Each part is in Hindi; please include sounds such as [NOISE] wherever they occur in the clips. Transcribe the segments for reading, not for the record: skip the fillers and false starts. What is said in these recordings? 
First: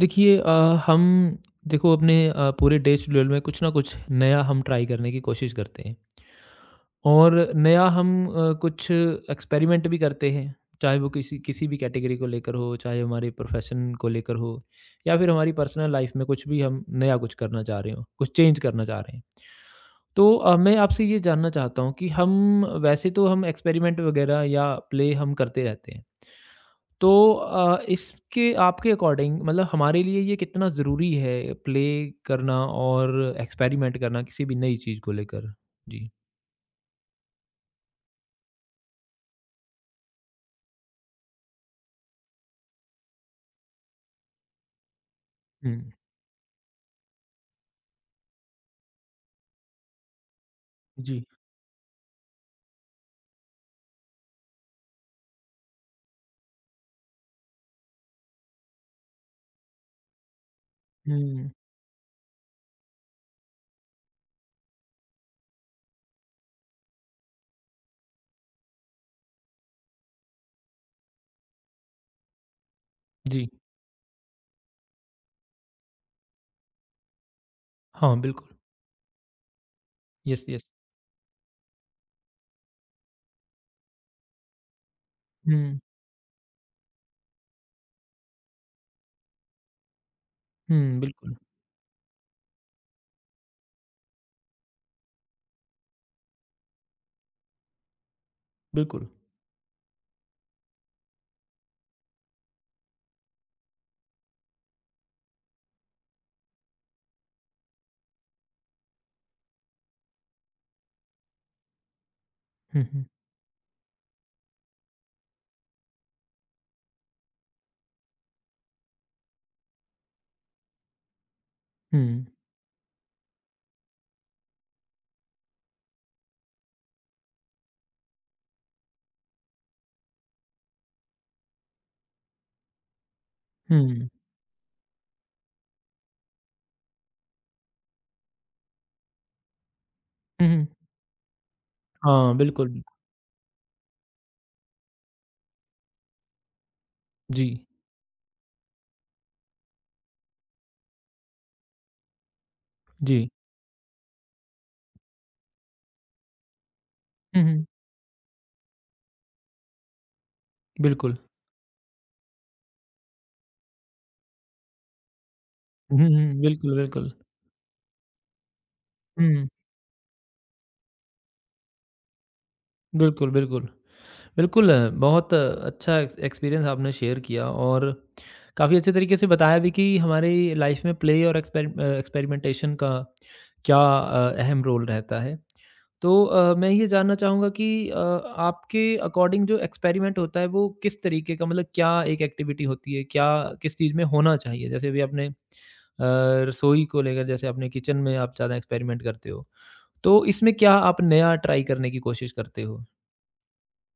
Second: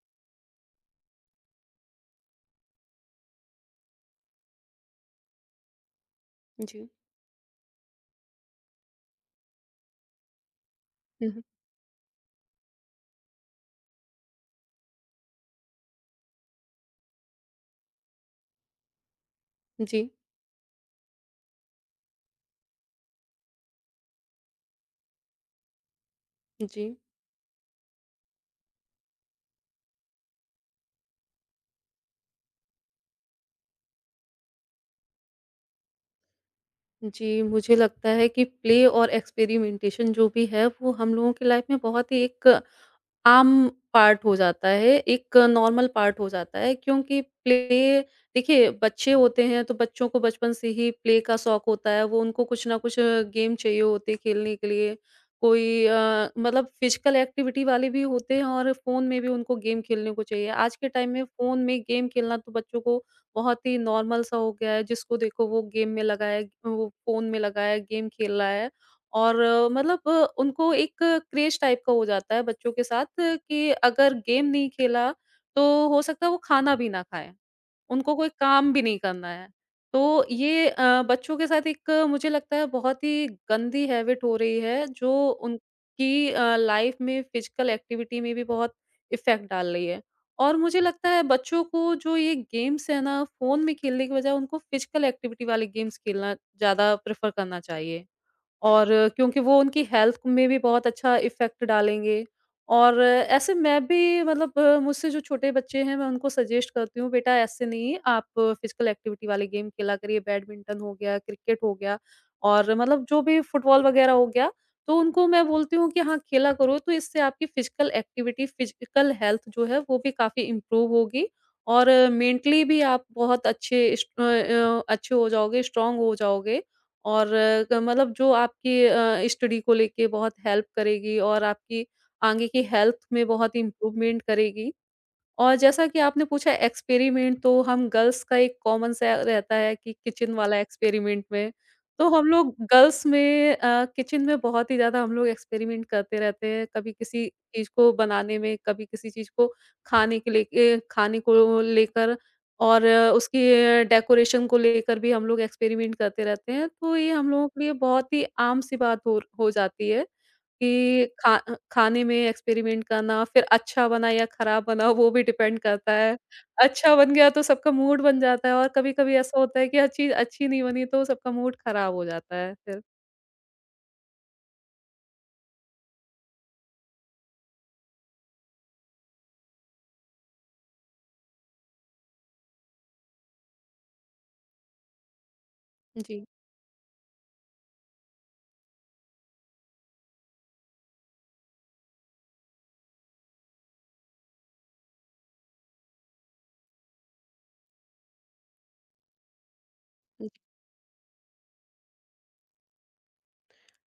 देखिए हम देखो अपने पूरे डे शेड्यूल में कुछ ना कुछ नया हम ट्राई करने की कोशिश करते हैं जी, और नया हम कुछ एक्सपेरिमेंट भी करते हैं चाहे वो हुँ, किसी हुँ। किसी भी कैटेगरी को लेकर हो चाहे हमारे प्रोफेशन को लेकर हो या फिर हमारी पर्सनल लाइफ में कुछ भी हम नया कुछ करना चाह रहे हो कुछ चेंज करना चाह रहे हैं जी, तो मैं आपसे ये जानना चाहता हूँ कि हम वैसे तो हम एक्सपेरिमेंट वगैरह या प्ले हम करते रहते हैं जी, तो इसके आपके अकॉर्डिंग मतलब हमारे लिए ये कितना ज़रूरी है प्ले करना और एक्सपेरिमेंट करना किसी भी नई चीज़ को लेकर? जी। जी, मुझे लगता है कि प्ले और एक्सपेरिमेंटेशन जो भी है, वो हम लोगों की लाइफ में बहुत ही एक आम पार्ट हो जाता है, एक हुँ। नॉर्मल पार्ट हो जाता है क्योंकि प्ले देखिए, बच्चे होते हैं तो बच्चों को बचपन से ही प्ले जी। का शौक होता है, वो उनको कुछ ना कुछ गेम चाहिए होते हैं खेलने के लिए। कोई मतलब फिजिकल एक्टिविटी वाले भी होते हैं और फ़ोन में भी उनको गेम खेलने को चाहिए। आज के टाइम में हुँ। फ़ोन में गेम खेलना तो बच्चों को बहुत ही नॉर्मल सा हो गया है, जिसको देखो वो गेम में लगा है, वो फ़ोन में लगा है, गेम खेल रहा है। और मतलब उनको एक क्रेज़ टाइप का हो जाता है बच्चों के साथ जी। कि अगर गेम नहीं खेला, तो हो सकता है वो खाना भी ना खाएँ। हाँ, उनको कोई बिल्कुल। काम भी नहीं करना है। तो यस, यस। ये बच्चों के साथ एक मुझे लगता है बहुत ही गंदी हैबिट हो रही है जो हुँ। उनकी लाइफ़ में फ़िज़िकल एक्टिविटी में भी बहुत इफ़ेक्ट डाल रही है। और मुझे हुँ, लगता है बिल्कुल, बच्चों को जो ये गेम्स हैं ना फ़ोन में खेलने की बजाय उनको फ़िज़िकल एक्टिविटी वाले गेम्स खेलना ज़्यादा प्रेफ़र करना चाहिए। और बिल्कुल। क्योंकि वो उनकी हेल्थ में भी बहुत अच्छा इफ़ेक्ट डालेंगे और ऐसे मैं भी मतलब मुझसे जो छोटे बच्चे हैं मैं उनको सजेस्ट करती हूँ बेटा ऐसे नहीं आप फ़िज़िकल एक्टिविटी वाले गेम खेला करिए बैडमिंटन हो गया, क्रिकेट हो गया और हुँ, हुँ। मतलब जो भी फुटबॉल वग़ैरह हो गया, तो उनको मैं बोलती हूँ कि हाँ, खेला करो तो इससे आपकी फ़िज़िकल एक्टिविटी, फ़िज़िकल हेल्थ जो है वो भी काफ़ी इम्प्रूव होगी और हुँ। मेंटली भी आप बहुत अच्छे अच्छे हो जाओगे, स्ट्रॉन्ग हो जाओगे। और अ, क मतलब जो आपकी स्टडी को लेके बहुत हेल्प करेगी और आपकी आगे की हेल्थ में बहुत हुँ। इम्प्रूवमेंट करेगी। और जैसा कि आपने पूछा एक्सपेरिमेंट तो हम गर्ल्स का एक कॉमन सा रहता है कि किचन हुँ, वाला हुँ। एक्सपेरिमेंट में, तो हम हाँ, लोग बिल्कुल। गर्ल्स में किचन में बहुत ही ज़्यादा हम लोग एक्सपेरिमेंट करते रहते हैं। कभी किसी जी, चीज़ को बनाने में, कभी किसी चीज़ को खाने के लेके खाने को लेकर और जी। उसकी डेकोरेशन को लेकर भी हम लोग एक्सपेरिमेंट करते रहते हैं। तो ये हम हुँ, लोगों के हुँ। लिए बहुत ही आम सी बात हो जाती है। कि बिल्कुल। खाने में एक्सपेरिमेंट करना, फिर अच्छा बना या खराब बना वो भी डिपेंड करता हुँ, है। हुँ। बिल्कुल, अच्छा बन बिल्कुल। गया तो सबका मूड बन जाता है और कभी-कभी ऐसा हुँ। होता है कि हर चीज़ अच्छी नहीं बनी तो सबका मूड खराब हो जाता है फिर। बिल्कुल, बिल्कुल। बिल्कुल, बहुत अच्छा एक्सपीरियंस आपने शेयर किया और काफ़ी अच्छे तरीके से बताया भी कि हमारी लाइफ में प्ले और एक्सपेरिमेंटेशन का क्या अहम रोल रहता है। तो जी। मैं ये जानना चाहूँगा कि आपके अकॉर्डिंग जो एक्सपेरिमेंट होता है वो किस तरीके का मतलब क्या एक एक्टिविटी होती है? क्या किस चीज़ में होना चाहिए? जैसे अभी आपने रसोई को लेकर जैसे आपने किचन में आप ज़्यादा एक्सपेरिमेंट करते हो। तो इसमें क्या आप नया ट्राई करने की कोशिश करते हो?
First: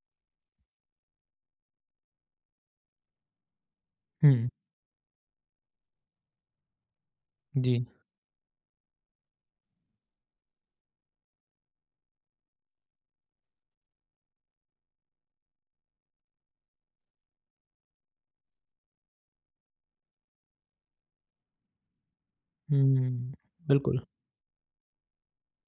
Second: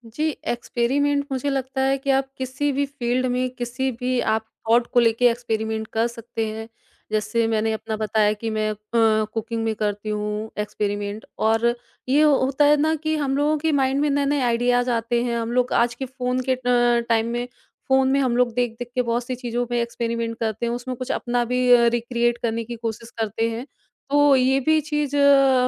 जी, एक्सपेरिमेंट मुझे लगता है कि आप किसी भी फ़ील्ड में किसी भी आप हुँ, थॉट को लेके एक्सपेरिमेंट कर सकते हैं। जैसे मैंने जी। अपना बताया कि मैं कुकिंग में करती हूँ एक्सपेरिमेंट और ये होता है ना कि हम लोगों के माइंड में नए-नए आइडियाज़ आते हैं। हम लोग आज के फ़ोन के टाइम में फ़ोन में हम लोग देख-देख के बहुत सी चीज़ों में एक्सपेरिमेंट करते हैं। उसमें कुछ अपना भी रिक्रिएट करने की कोशिश हुँ, करते हैं। बिल्कुल। तो ये भी चीज़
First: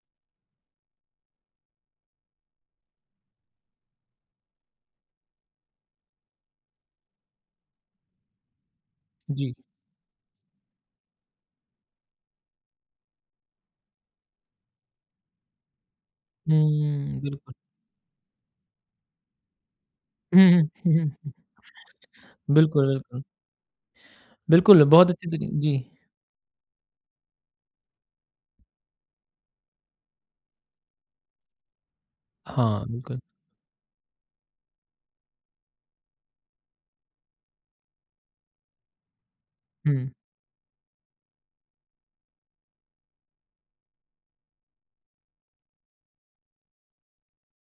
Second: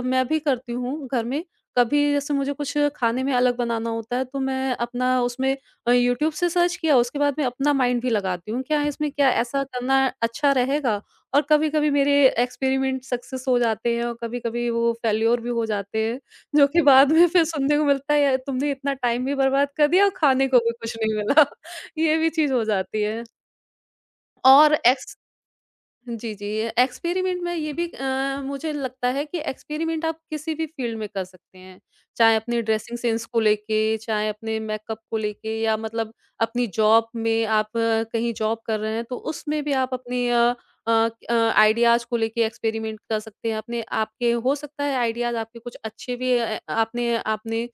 मैं भी करती हूँ घर में। कभी जैसे मुझे कुछ खाने में अलग बनाना होता है तो मैं अपना उसमें यूट्यूब से सर्च किया उसके बाद मैं अपना माइंड भी लगाती हूँ, क्या है इसमें क्या जी। ऐसा करना अच्छा रहेगा? और कभी-कभी मेरे एक्सपेरिमेंट सक्सेस हो जाते हैं और कभी-कभी वो फेल्योर भी हो जाते हैं, जो कि बाद हुँ, में फिर बिल्कुल। सुनने को मिलता है यार तुमने इतना टाइम भी बर्बाद कर दिया और [LAUGHS] हुँ, खाने को हुँ, भी हुँ, कुछ हुँ, नहीं हुँ। मिला। [LAUGHS] ये भी चीज़ हो बिल्कुल, जाती बिल्कुल। है। और बिल्कुल, बहुत एक्स अच्छी तरी जी। जी, जी। एक्सपेरिमेंट में ये भी मुझे लगता है कि एक्सपेरिमेंट आप किसी भी फ़ील्ड में कर सकते हैं। चाहे अपने हाँ, ड्रेसिंग बिल्कुल। सेंस को लेके, चाहे अपने मेकअप को लेके या मतलब अपनी जॉब में आप कहीं जॉब कर रहे हैं तो उसमें भी आप हुँ, अपनी अ आइडियाज़ को लेके एक्सपेरिमेंट कर सकते हैं। अपने आपके हो सकता है आइडियाज़ आपके कुछ अच्छे भी आपने आपने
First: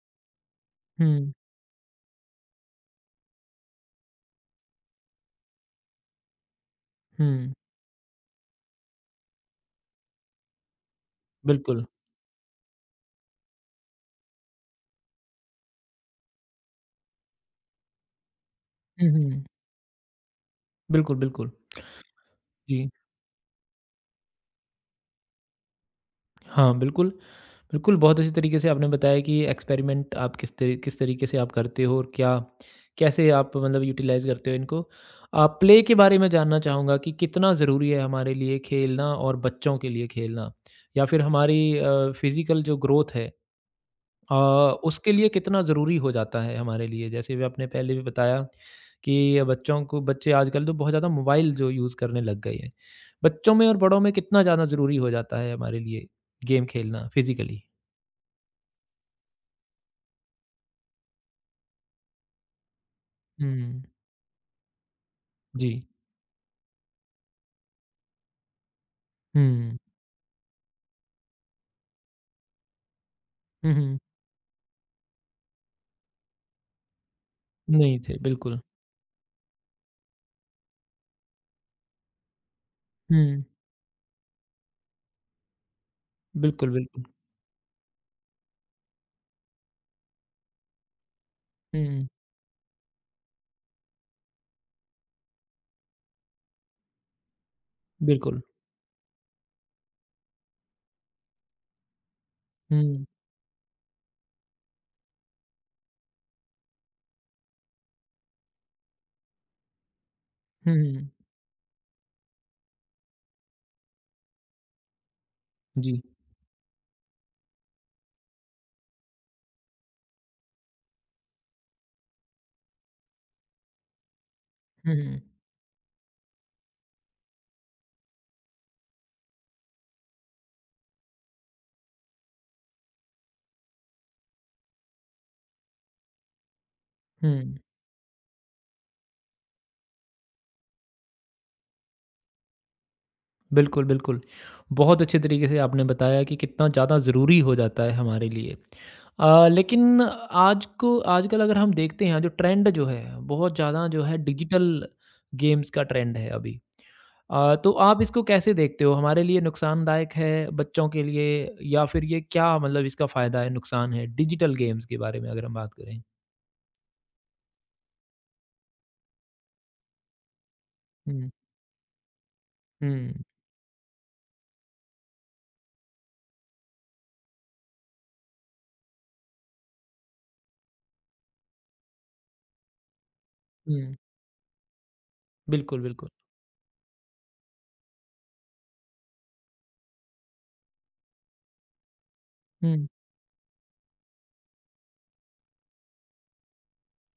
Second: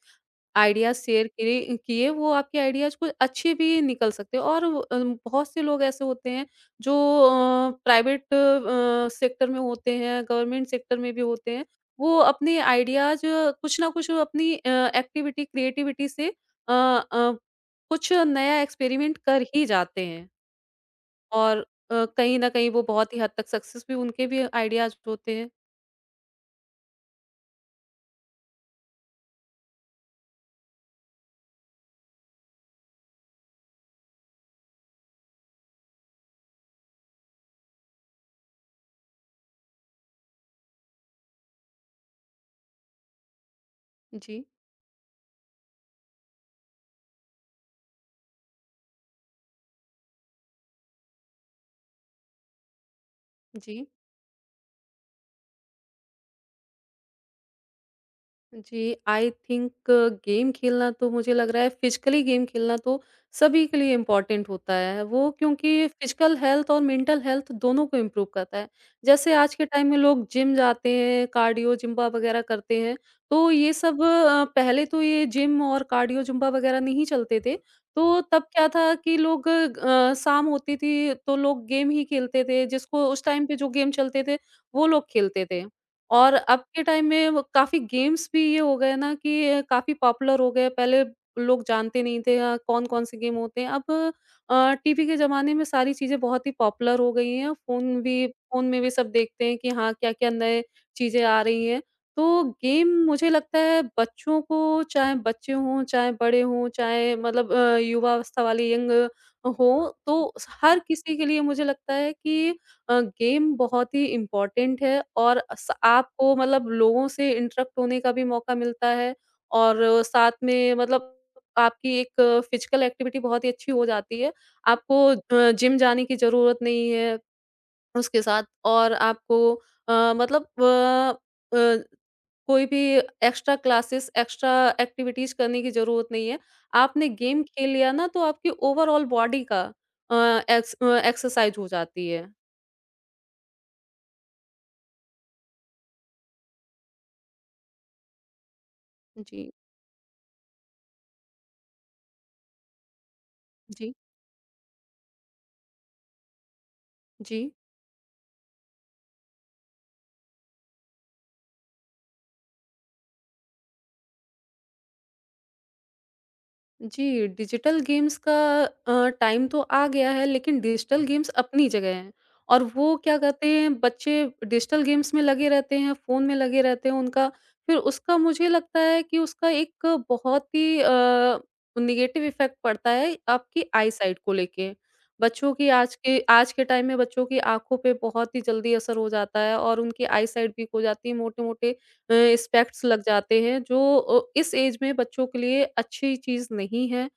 आइडियाज़ शेयर हुँ, करे किए, वो आपके आइडियाज़ कुछ अच्छे भी निकल सकते हैं और बहुत से लोग ऐसे होते हैं जो हुँ, प्राइवेट सेक्टर में होते हैं, गवर्नमेंट सेक्टर में भी होते हैं। बिल्कुल। वो अपने आइडियाज़ कुछ ना कुछ अपनी एक्टिविटी, क्रिएटिविटी से कुछ नया हुँ, एक्सपेरिमेंट कर हुँ, ही जाते हैं बिल्कुल, बिल्कुल। और कहीं न कहीं वो जी। बहुत ही हद तक सक्सेस भी उनके भी आइडियाज़ होते हैं। हाँ, बिल्कुल, बिल्कुल, बहुत अच्छी तरीके से आपने बताया कि एक्सपेरिमेंट आप किस तरीके से आप करते हो और क्या कैसे आप मतलब यूटिलाइज़ करते हो इनको। प्ले के बारे में जानना चाहूँगा कि कितना ज़रूरी है हमारे लिए खेलना और बच्चों के लिए खेलना? या फिर हमारी फ़िज़िकल जो ग्रोथ है अ, जी, उसके लिए कितना ज़रूरी हो जाता है हमारे लिए? जैसे भी आपने पहले भी बताया कि बच्चों को बच्चे आजकल तो बहुत ज़्यादा मोबाइल जो यूज़ करने लग गए हैं। बच्चों में और जी। बड़ों में कितना ज़्यादा ज़रूरी हो जाता है हमारे लिए गेम खेलना फ़िज़िकली? जी, आई थिंक गेम खेलना तो मुझे लग रहा है फिज़िकली गेम खेलना तो सभी के हुँ, लिए इम्पोर्टेंट होता है। वो जी। क्योंकि फिज़िकल हेल्थ और मेंटल हेल्थ दोनों को इम्प्रूव करता है। जैसे आज के हुँ, टाइम में लोग जिम जाते हैं, कार्डियो, ज़ुम्बा वगैरह करते हैं, तो हुँ, ये हुँ। सब पहले तो ये जिम और कार्डियो, ज़ुम्बा वगैरह नहीं चलते थे। नहीं थे, तो तब बिल्कुल। क्या था कि लोग शाम होती थी तो लोग गेम ही खेलते थे, जिसको उस हुँ, टाइम पे जो गेम चलते थे, वो लोग खेलते थे। और अब बिल्कुल, के बिल्कुल। टाइम में वो काफ़ी गेम्स भी ये हो गए ना कि काफ़ी पॉपुलर हो गए। पहले लोग जानते हुँ, नहीं थे कौन-कौन से गेम होते हैं। अब टीवी के ज़माने में सारी चीज़ें बहुत ही पॉपुलर हो गई हैं। बिल्कुल। फ़ोन में भी सब देखते हैं कि हाँ, क्या-क्या नए चीज़ें आ रही हैं। तो गेम हुँ, मुझे लगता है बच्चों को चाहे बच्चे हों, चाहे बड़े हों, चाहे मतलब युवावस्था वाले यंग हों, तो स हुँ, हर हुँ। किसी के लिए मुझे लगता है कि गेम बहुत ही इम्पोर्टेंट है और स जी। आपको मतलब लोगों से इंटरेक्ट होने का भी मौका मिलता है और साथ में मतलब आपकी एक फिजिकल एक्टिविटी बहुत ही अच्छी हो जाती है। आपको हुँ, जिम जाने की ज़रूरत नहीं है उसके साथ और आपको मतलब अ, कोई भी एक्स्ट्रा क्लासेस, एक्स्ट्रा एक्टिविटीज़ करने की ज़रूरत नहीं है। आपने हुँ। गेम खेल लिया ना तो आपकी ओवरऑल बॉडी का अ, एक्सरसाइज़ हो जाती है। बिल्कुल, बिल्कुल। बहुत अच्छे तरीके से आपने बताया कि कितना ज़्यादा ज़रूरी हो जाता है हमारे लिए। जी, लेकिन आज को आजकल अगर हम देखते हैं जो ट्रेंड जो है बहुत ज़्यादा जी। जो है डिजिटल गेम्स का ट्रेंड है अभी। जी, तो आप इसको कैसे देखते हो? हमारे लिए नुकसानदायक है बच्चों के लिए या फिर ये क्या मतलब इसका फ़ायदा है, नुकसान है? डिजिटल गेम्स के बारे में अगर हम बात करें। जी, डिजिटल गेम्स का टाइम तो आ गया है लेकिन डिजिटल गेम्स हुँ, अपनी जगह हैं और वो हुँ, क्या कहते हैं बच्चे डिजिटल गेम्स में लगे रहते हैं, फ़ोन में लगे रहते हैं उनका फिर उसका मुझे लगता है कि उसका एक बहुत ही नेगेटिव इफ़ेक्ट पड़ता है आपकी आई हुँ। साइट को लेके। बच्चों की बिल्कुल, आज बिल्कुल। के आज के टाइम में बच्चों की आँखों पे बहुत ही जल्दी असर हो जाता है और उनकी आई साइट वीक हो जाती है, मोटे-मोटे अ, स्पेक्ट्स हुँ, लग जाते हैं जो इस एज में बच्चों के लिए अच्छी चीज़ नहीं है।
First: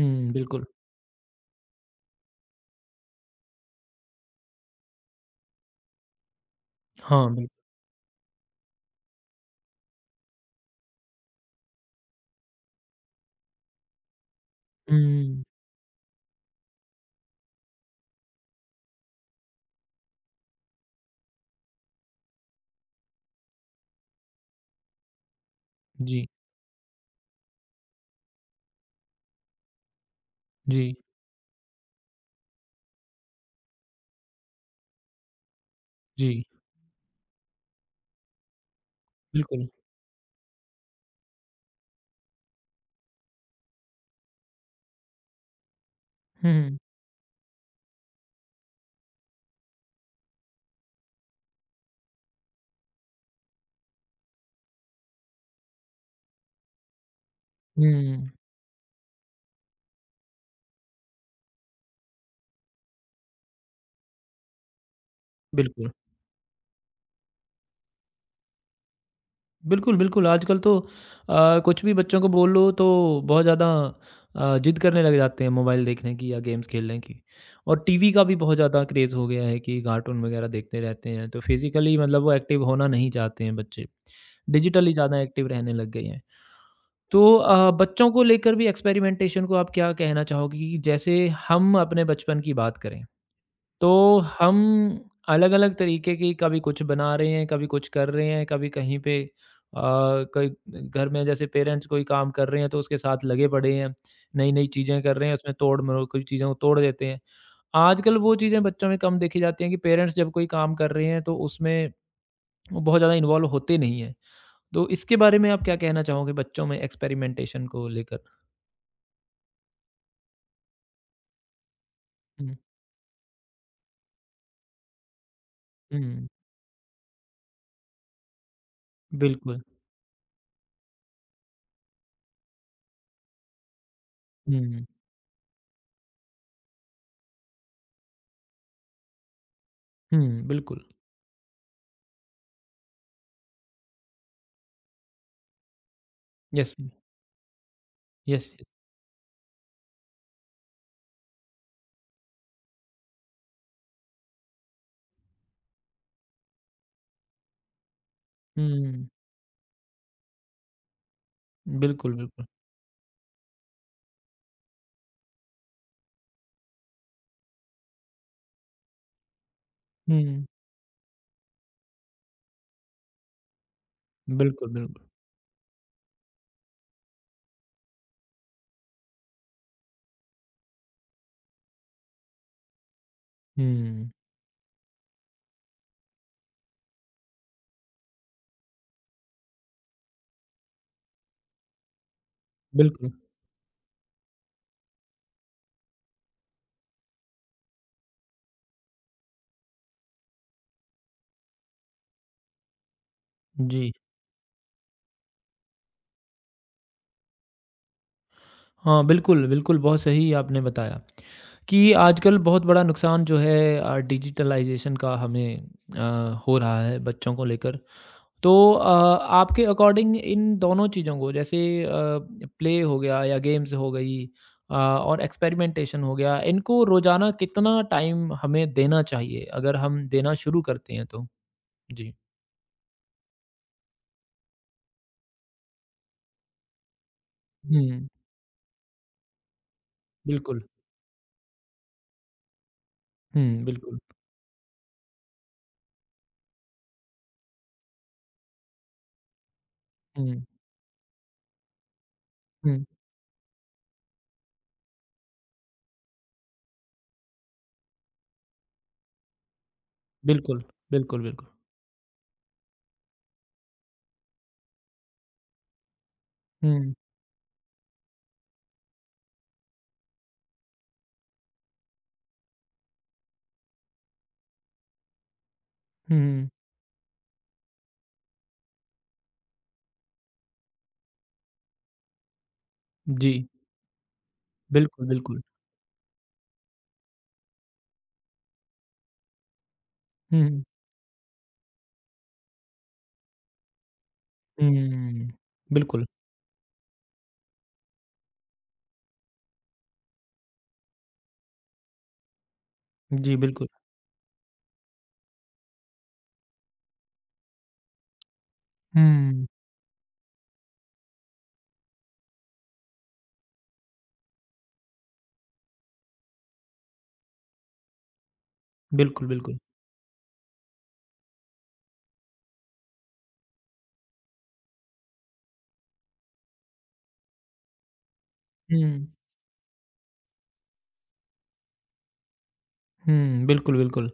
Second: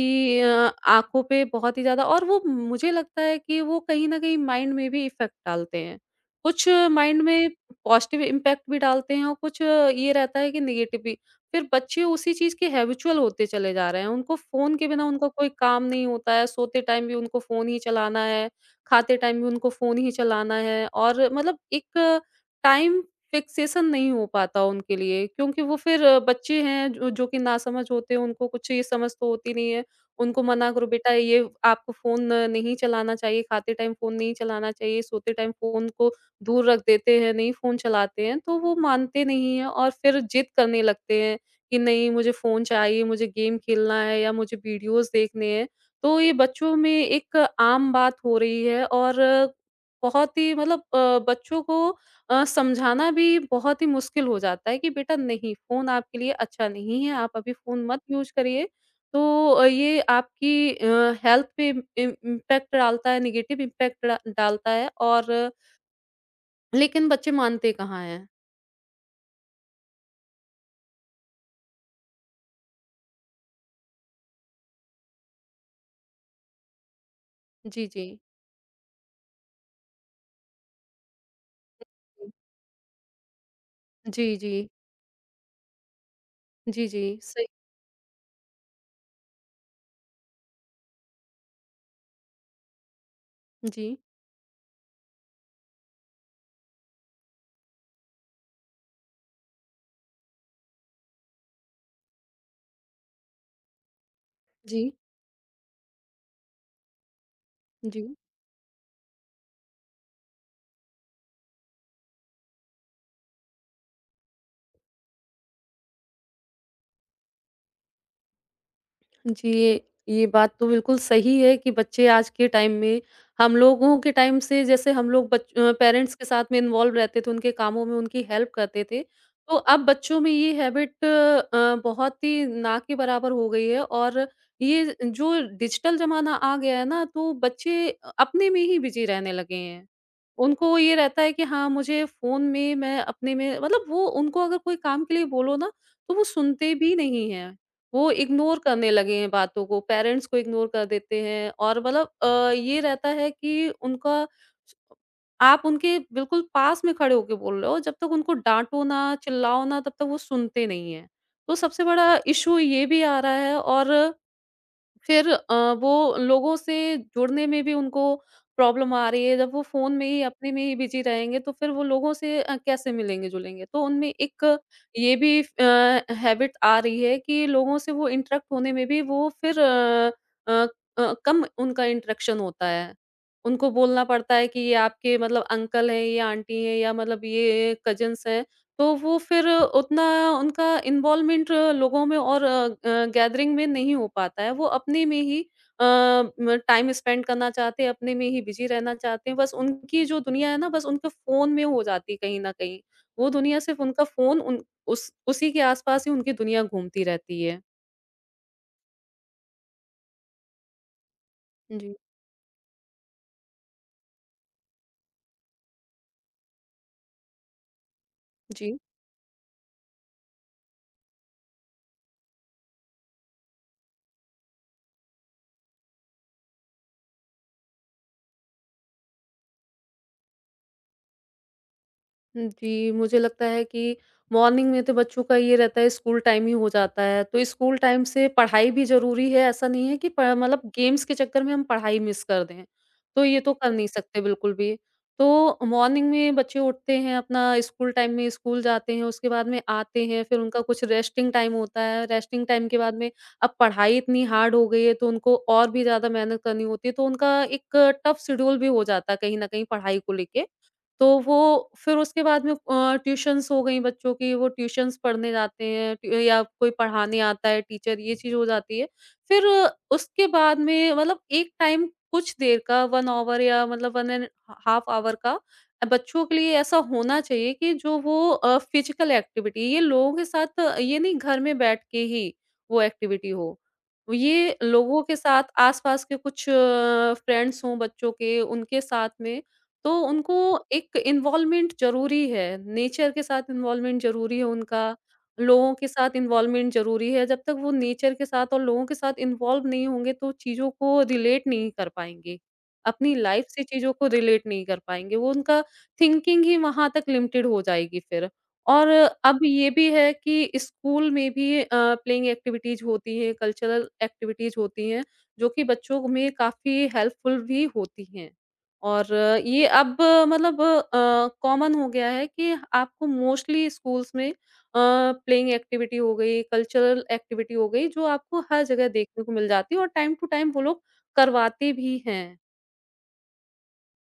हुँ, बिल्कुल। आँखों पे बहुत ही ज़्यादा और वो मुझे लगता है कि वो कहीं न कहीं माइंड में भी इफ़ेक्ट डालते हैं। कुछ माइंड हाँ, बिल्कुल। में पॉज़िटिव इम्पैक्ट भी डालते हैं और कुछ ये रहता है कि नेगेटिव भी। फिर बच्चे उसी चीज़ के हैबिचुअल होते चले जा रहे हैं। उनको फ़ोन के बिना उनका हुँ, कोई काम नहीं होता है, सोते टाइम भी उनको फ़ोन ही चलाना है, खाते टाइम भी उनको फ़ोन ही चलाना है और मतलब एक टाइम फिक्सेशन नहीं हो पाता उनके लिए क्योंकि वो फिर जी, बच्चे हैं जो जो कि नासमझ होते हैं, उनको कुछ ये समझ तो होती नहीं है। उनको मना करो जी, बेटा ये आपको फ़ोन नहीं चलाना चाहिए, खाते टाइम फ़ोन नहीं चलाना चाहिए, सोते टाइम फ़ोन को जी। दूर रख देते हैं, नहीं फ़ोन चलाते हैं, तो वो मानते नहीं बिल्कुल। हैं और फिर जिद करने लगते हैं कि नहीं मुझे फ़ोन चाहिए, मुझे गेम खेलना है या मुझे वीडियोज़ देखने हैं। तो ये बच्चों हुँ, में एक आम बात हो रही है और बहुत ही मतलब बच्चों को समझाना भी बहुत ही मुश्किल हो जाता है कि बेटा नहीं फ़ोन आपके लिए अच्छा नहीं है, आप अभी फ़ोन मत हुँ, यूज़ करिए। तो ये आपकी हेल्थ पे इम इम इम्पैक्ट डालता है, नेगेटिव इम्पैक्ट डा डालता है और बिल्कुल। लेकिन बच्चे मानते कहाँ हैं। बिल्कुल, बिल्कुल, आजकल तो कुछ भी बच्चों को बोल लो तो बहुत ज़्यादा ज़िद करने लग जाते हैं मोबाइल देखने की या गेम्स खेलने की। और जी, जी। टीवी का भी बहुत ज़्यादा क्रेज़ हो गया है कि कार्टून वगैरह देखते रहते हैं, तो फिज़िकली मतलब वो एक्टिव होना नहीं चाहते हैं बच्चे। जी, जी। डिजिटली ज़्यादा एक्टिव रहने लग गए हैं। जी, जी। जी तो सही बच्चों को लेकर भी एक्सपेरिमेंटेशन को आप क्या कहना चाहोगे कि जैसे हम अपने बचपन की बात करें? जी, तो हम अलग-अलग तरीके की कभी कुछ बना रहे हैं, कभी कुछ कर रहे हैं, कभी कहीं पे अ, कई घर में जैसे पेरेंट्स कोई काम कर रहे हैं तो उसके साथ लगे पड़े हैं, नई-नई जी, चीज़ें कर रहे हैं, उसमें तोड़-मरोड़ कुछ चीज़ों को तोड़ देते हैं। जी। आजकल वो चीज़ें बच्चों में कम देखी जाती हैं कि पेरेंट्स जब कोई काम कर रहे हैं तो उसमें वो बहुत ज़्यादा इन्वॉल्व होते नहीं हैं। तो इसके बारे में आप क्या कहना चाहोगे बच्चों में एक्सपेरिमेंटेशन को लेकर? जी, ये बात तो बिल्कुल सही है कि बच्चे आज के हुँ, टाइम में हम लोगों के टाइम से जैसे हम लोग पेरेंट्स के हुँ, साथ में इन्वॉल्व रहते थे, उनके कामों में उनकी हेल्प करते थे। तो बिल्कुल। अब बच्चों में ये हैबिट बहुत ही ना के बराबर हो गई है और हुँ, ये जो डिजिटल ज़माना आ गया है ना, तो बच्चे अपने में ही बिज़ी रहने लगे हैं। हुँ, उनको बिल्कुल। ये रहता है कि हाँ, मुझे फ़ोन में मैं अपने में मतलब वो उनको अगर कोई काम के लिए बोलो ना, तो वो यस, सुनते भी नहीं हैं। वो यस, इग्नोर यस। करने लगे हैं बातों को, पेरेंट्स को इग्नोर कर देते हैं और मतलब ये रहता है कि उनका आप उनके बिल्कुल पास में खड़े होके बोल रहे हो, जब तक उनको डाँटो हुँ। ना, चिल्लाओ ना, तब तक वो सुनते नहीं हैं। तो सबसे बिल्कुल, बड़ा बिल्कुल। इश्यू ये भी आ रहा है। और फिर वो लोगों से जुड़ने में भी उनको प्रॉब्लम आ रही है, जब वो फ़ोन में ही हुँ, अपने में ही बिज़ी रहेंगे तो फिर वो लोगों से कैसे मिलेंगे-जुलेंगे? तो उनमें एक बिल्कुल, बिल्कुल। ये भी हैबिट आ रही है कि लोगों से वो इंटरेक्ट होने में भी वो फिर अ कम उनका इंटरेक्शन होता है। उनको बोलना हुँ, पड़ता है कि ये आपके मतलब अंकल हैं, ये आंटी हैं या मतलब ये कज़िन्स हैं। तो वो फिर उतना उनका इन्वॉल्वमेंट लोगों में और बिल्कुल। गैदरिंग में नहीं हो पाता है। वो अपने में ही अ, म टाइम स्पेंड करना चाहते हैं, अपने में ही बिज़ी रहना चाहते हैं। बस उनकी जो दुनिया है ना बस उनके फ़ोन में हो जाती है कहीं न कहीं। वो दुनिया सिर्फ़ जी। उनका फ़ोन उन उस उसी के आस-पास ही उनकी दुनिया घूमती रहती है। हाँ, बिल्कुल, बिल्कुल, बहुत सही आपने बताया कि जी। आजकल बहुत बड़ा नुकसान जो है डिजिटलाइज़ेशन का हमें हो रहा है बच्चों को लेकर। तो जी। आपके अकॉर्डिंग इन दोनों चीज़ों को जैसे अ, प्ले हो गया या गेम्स हो गई और एक्सपेरिमेंटेशन हो गया, इनको रोज़ाना कितना टाइम हमें देना चाहिए अगर हम देना शुरू करते हैं तो? जी। जी, मुझे लगता है कि मॉर्निंग में तो बच्चों का ये रहता है स्कूल टाइम ही हो जाता है, तो स्कूल टाइम हुँ, से पढ़ाई भी ज़रूरी है, ऐसा नहीं है कि प बिल्कुल। मतलब गेम्स के चक्कर में हम पढ़ाई मिस कर दें, तो ये तो हुँ, कर नहीं बिल्कुल। सकते बिल्कुल भी। तो मॉर्निंग में बच्चे उठते हैं, अपना स्कूल टाइम में स्कूल जाते हैं, उसके बाद में आते हैं, फिर हुँ, उनका कुछ रेस्टिंग टाइम होता है, रेस्टिंग टाइम के हुँ। बाद में अब पढ़ाई इतनी हार्ड हो गई है, तो उनको और भी ज़्यादा मेहनत करनी होती है, तो उनका एक टफ शेड्यूल भी हो जाता है कहीं न कहीं पढ़ाई को लेके। बिल्कुल, तो बिल्कुल, वो बिल्कुल। फिर उसके बाद में ट्यूशन्स हो गई बच्चों की, वो ट्यूशन्स पढ़ने जाते हैं ट्यू या कोई हुँ, पढ़ाने आता है टीचर, ये चीज़ हो जाती है। फिर उसके बाद में मतलब एक टाइम कुछ देर का 1 ऑवर या मतलब 1 एंड हाफ ऑवर का बच्चों के हुँ, लिए ऐसा होना चाहिए कि जो वो फिज़िकल एक्टिविटी ये लोगों के साथ ये नहीं घर में बैठ के ही वो एक्टिविटी जी, हो। ये लोगों बिल्कुल, के बिल्कुल। साथ आस-पास के कुछ फ्रेंड्स हों बच्चों के, उनके साथ में तो उनको हुँ, एक इन्वॉल्वमेंट ज़रूरी है, नेचर के साथ इन्वॉल्वमेंट ज़रूरी है उनका, हुँ, लोगों के बिल्कुल। साथ इन्वॉल्वमेंट ज़रूरी है, जब तक वो नेचर के साथ और लोगों के साथ इन्वॉल्व नहीं होंगे तो चीज़ों को रिलेट नहीं कर पाएँगे, अपनी जी, लाइफ़ से बिल्कुल। चीज़ों को रिलेट नहीं कर पाएँगे, वो उनका थिंकिंग ही वहाँ तक लिमिटेड हो जाएगी फिर। और अब हुँ, ये भी है कि स्कूल में भी प्लेइंग एक्टिविटीज़ होती हैं, कल्चरल एक्टिविटीज़ होती हैं, जो कि बच्चों में काफ़ी हेल्पफुल भी होती हैं। और बिल्कुल, बिल्कुल। ये अब मतलब कॉमन हो गया है कि आपको मोस्टली स्कूल्स में प्लेइंग एक्टिविटी हो गई, कल्चरल एक्टिविटी हो गई, जो आपको हर जगह हुँ, देखने को मिल जाती है और टाइम टू टाइम वो लोग करवाते भी हैं। हुँ, बिल्कुल, बिल्कुल।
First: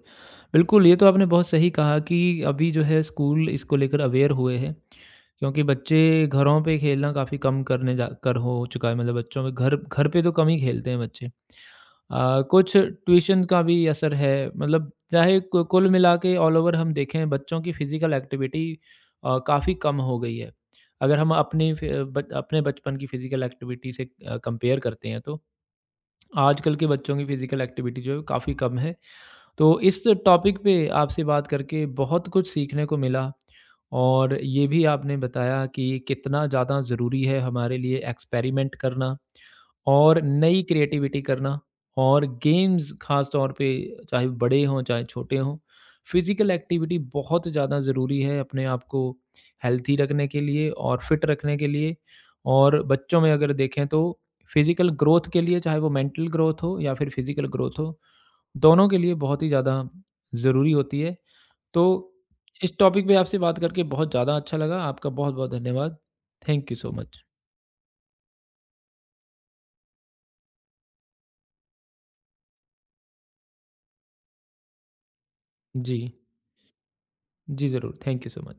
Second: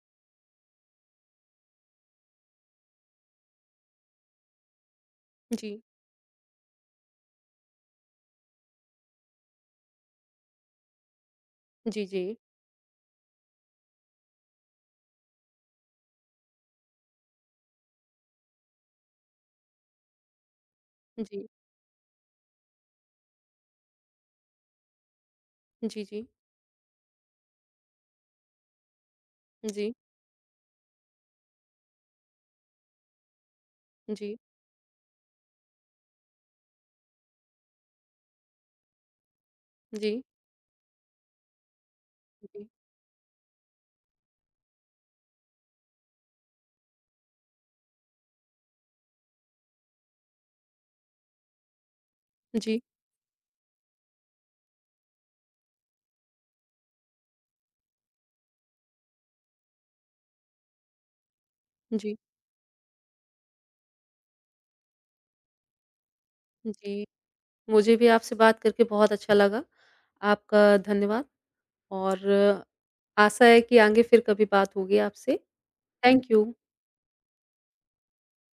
बिल्कुल, ये तो आपने बहुत सही कहा कि अभी जो है स्कूल इसको लेकर अवेयर हुए हैं, क्योंकि जी, बच्चे घरों पे खेलना काफ़ी कम करने जा कर हो चुका है मतलब बच्चों में घर घर पे तो कम ही खेलते हैं बच्चे। जी, जी। कुछ ट्यूशन का भी असर है मतलब चाहे कु कुल मिला के ऑल ओवर हम देखें बच्चों की फिज़िकल एक्टिविटी काफ़ी कम हो गई है। अगर हम जी, अपनी फ ब अपने बचपन की फिज़िकल एक्टिविटी से कंपेयर करते हैं तो जी, जी। आजकल के बच्चों की फिज़िकल एक्टिविटी जो है वो काफ़ी कम है। तो जी, इस टॉपिक पे आपसे बात करके बहुत कुछ सीखने को मिला जी, और जी, ये भी आपने बताया कि कितना ज़्यादा ज़रूरी है हमारे लिए एक्सपेरिमेंट करना। और जी, नई क्रिएटिविटी करना और गेम्स ख़ास तौर पे चाहे बड़े हों, चाहे छोटे हों। फ़िज़िकल एक्टिविटी बहुत ज़्यादा ज़रूरी है अपने आप को हेल्थी रखने के लिए और फ़िट रखने के लिए। और जी, बच्चों में अगर देखें तो फ़िज़िकल ग्रोथ के लिए चाहे वो मेंटल ग्रोथ हो या फिर फ़िज़िकल ग्रोथ हो, दोनों के लिए बहुत ही ज़्यादा ज़रूरी होती है। तो जी, इस टॉपिक पे आपसे बात करके बहुत ज़्यादा अच्छा लगा। आपका बहुत-बहुत धन्यवाद। थैंक यू सो जी। मच। मुझे भी आपसे बात करके बहुत अच्छा लगा। आपका धन्यवाद और आशा है कि आगे फिर कभी बात होगी आपसे। जी। Thank you. जी, ज़रूर। Thank you so much.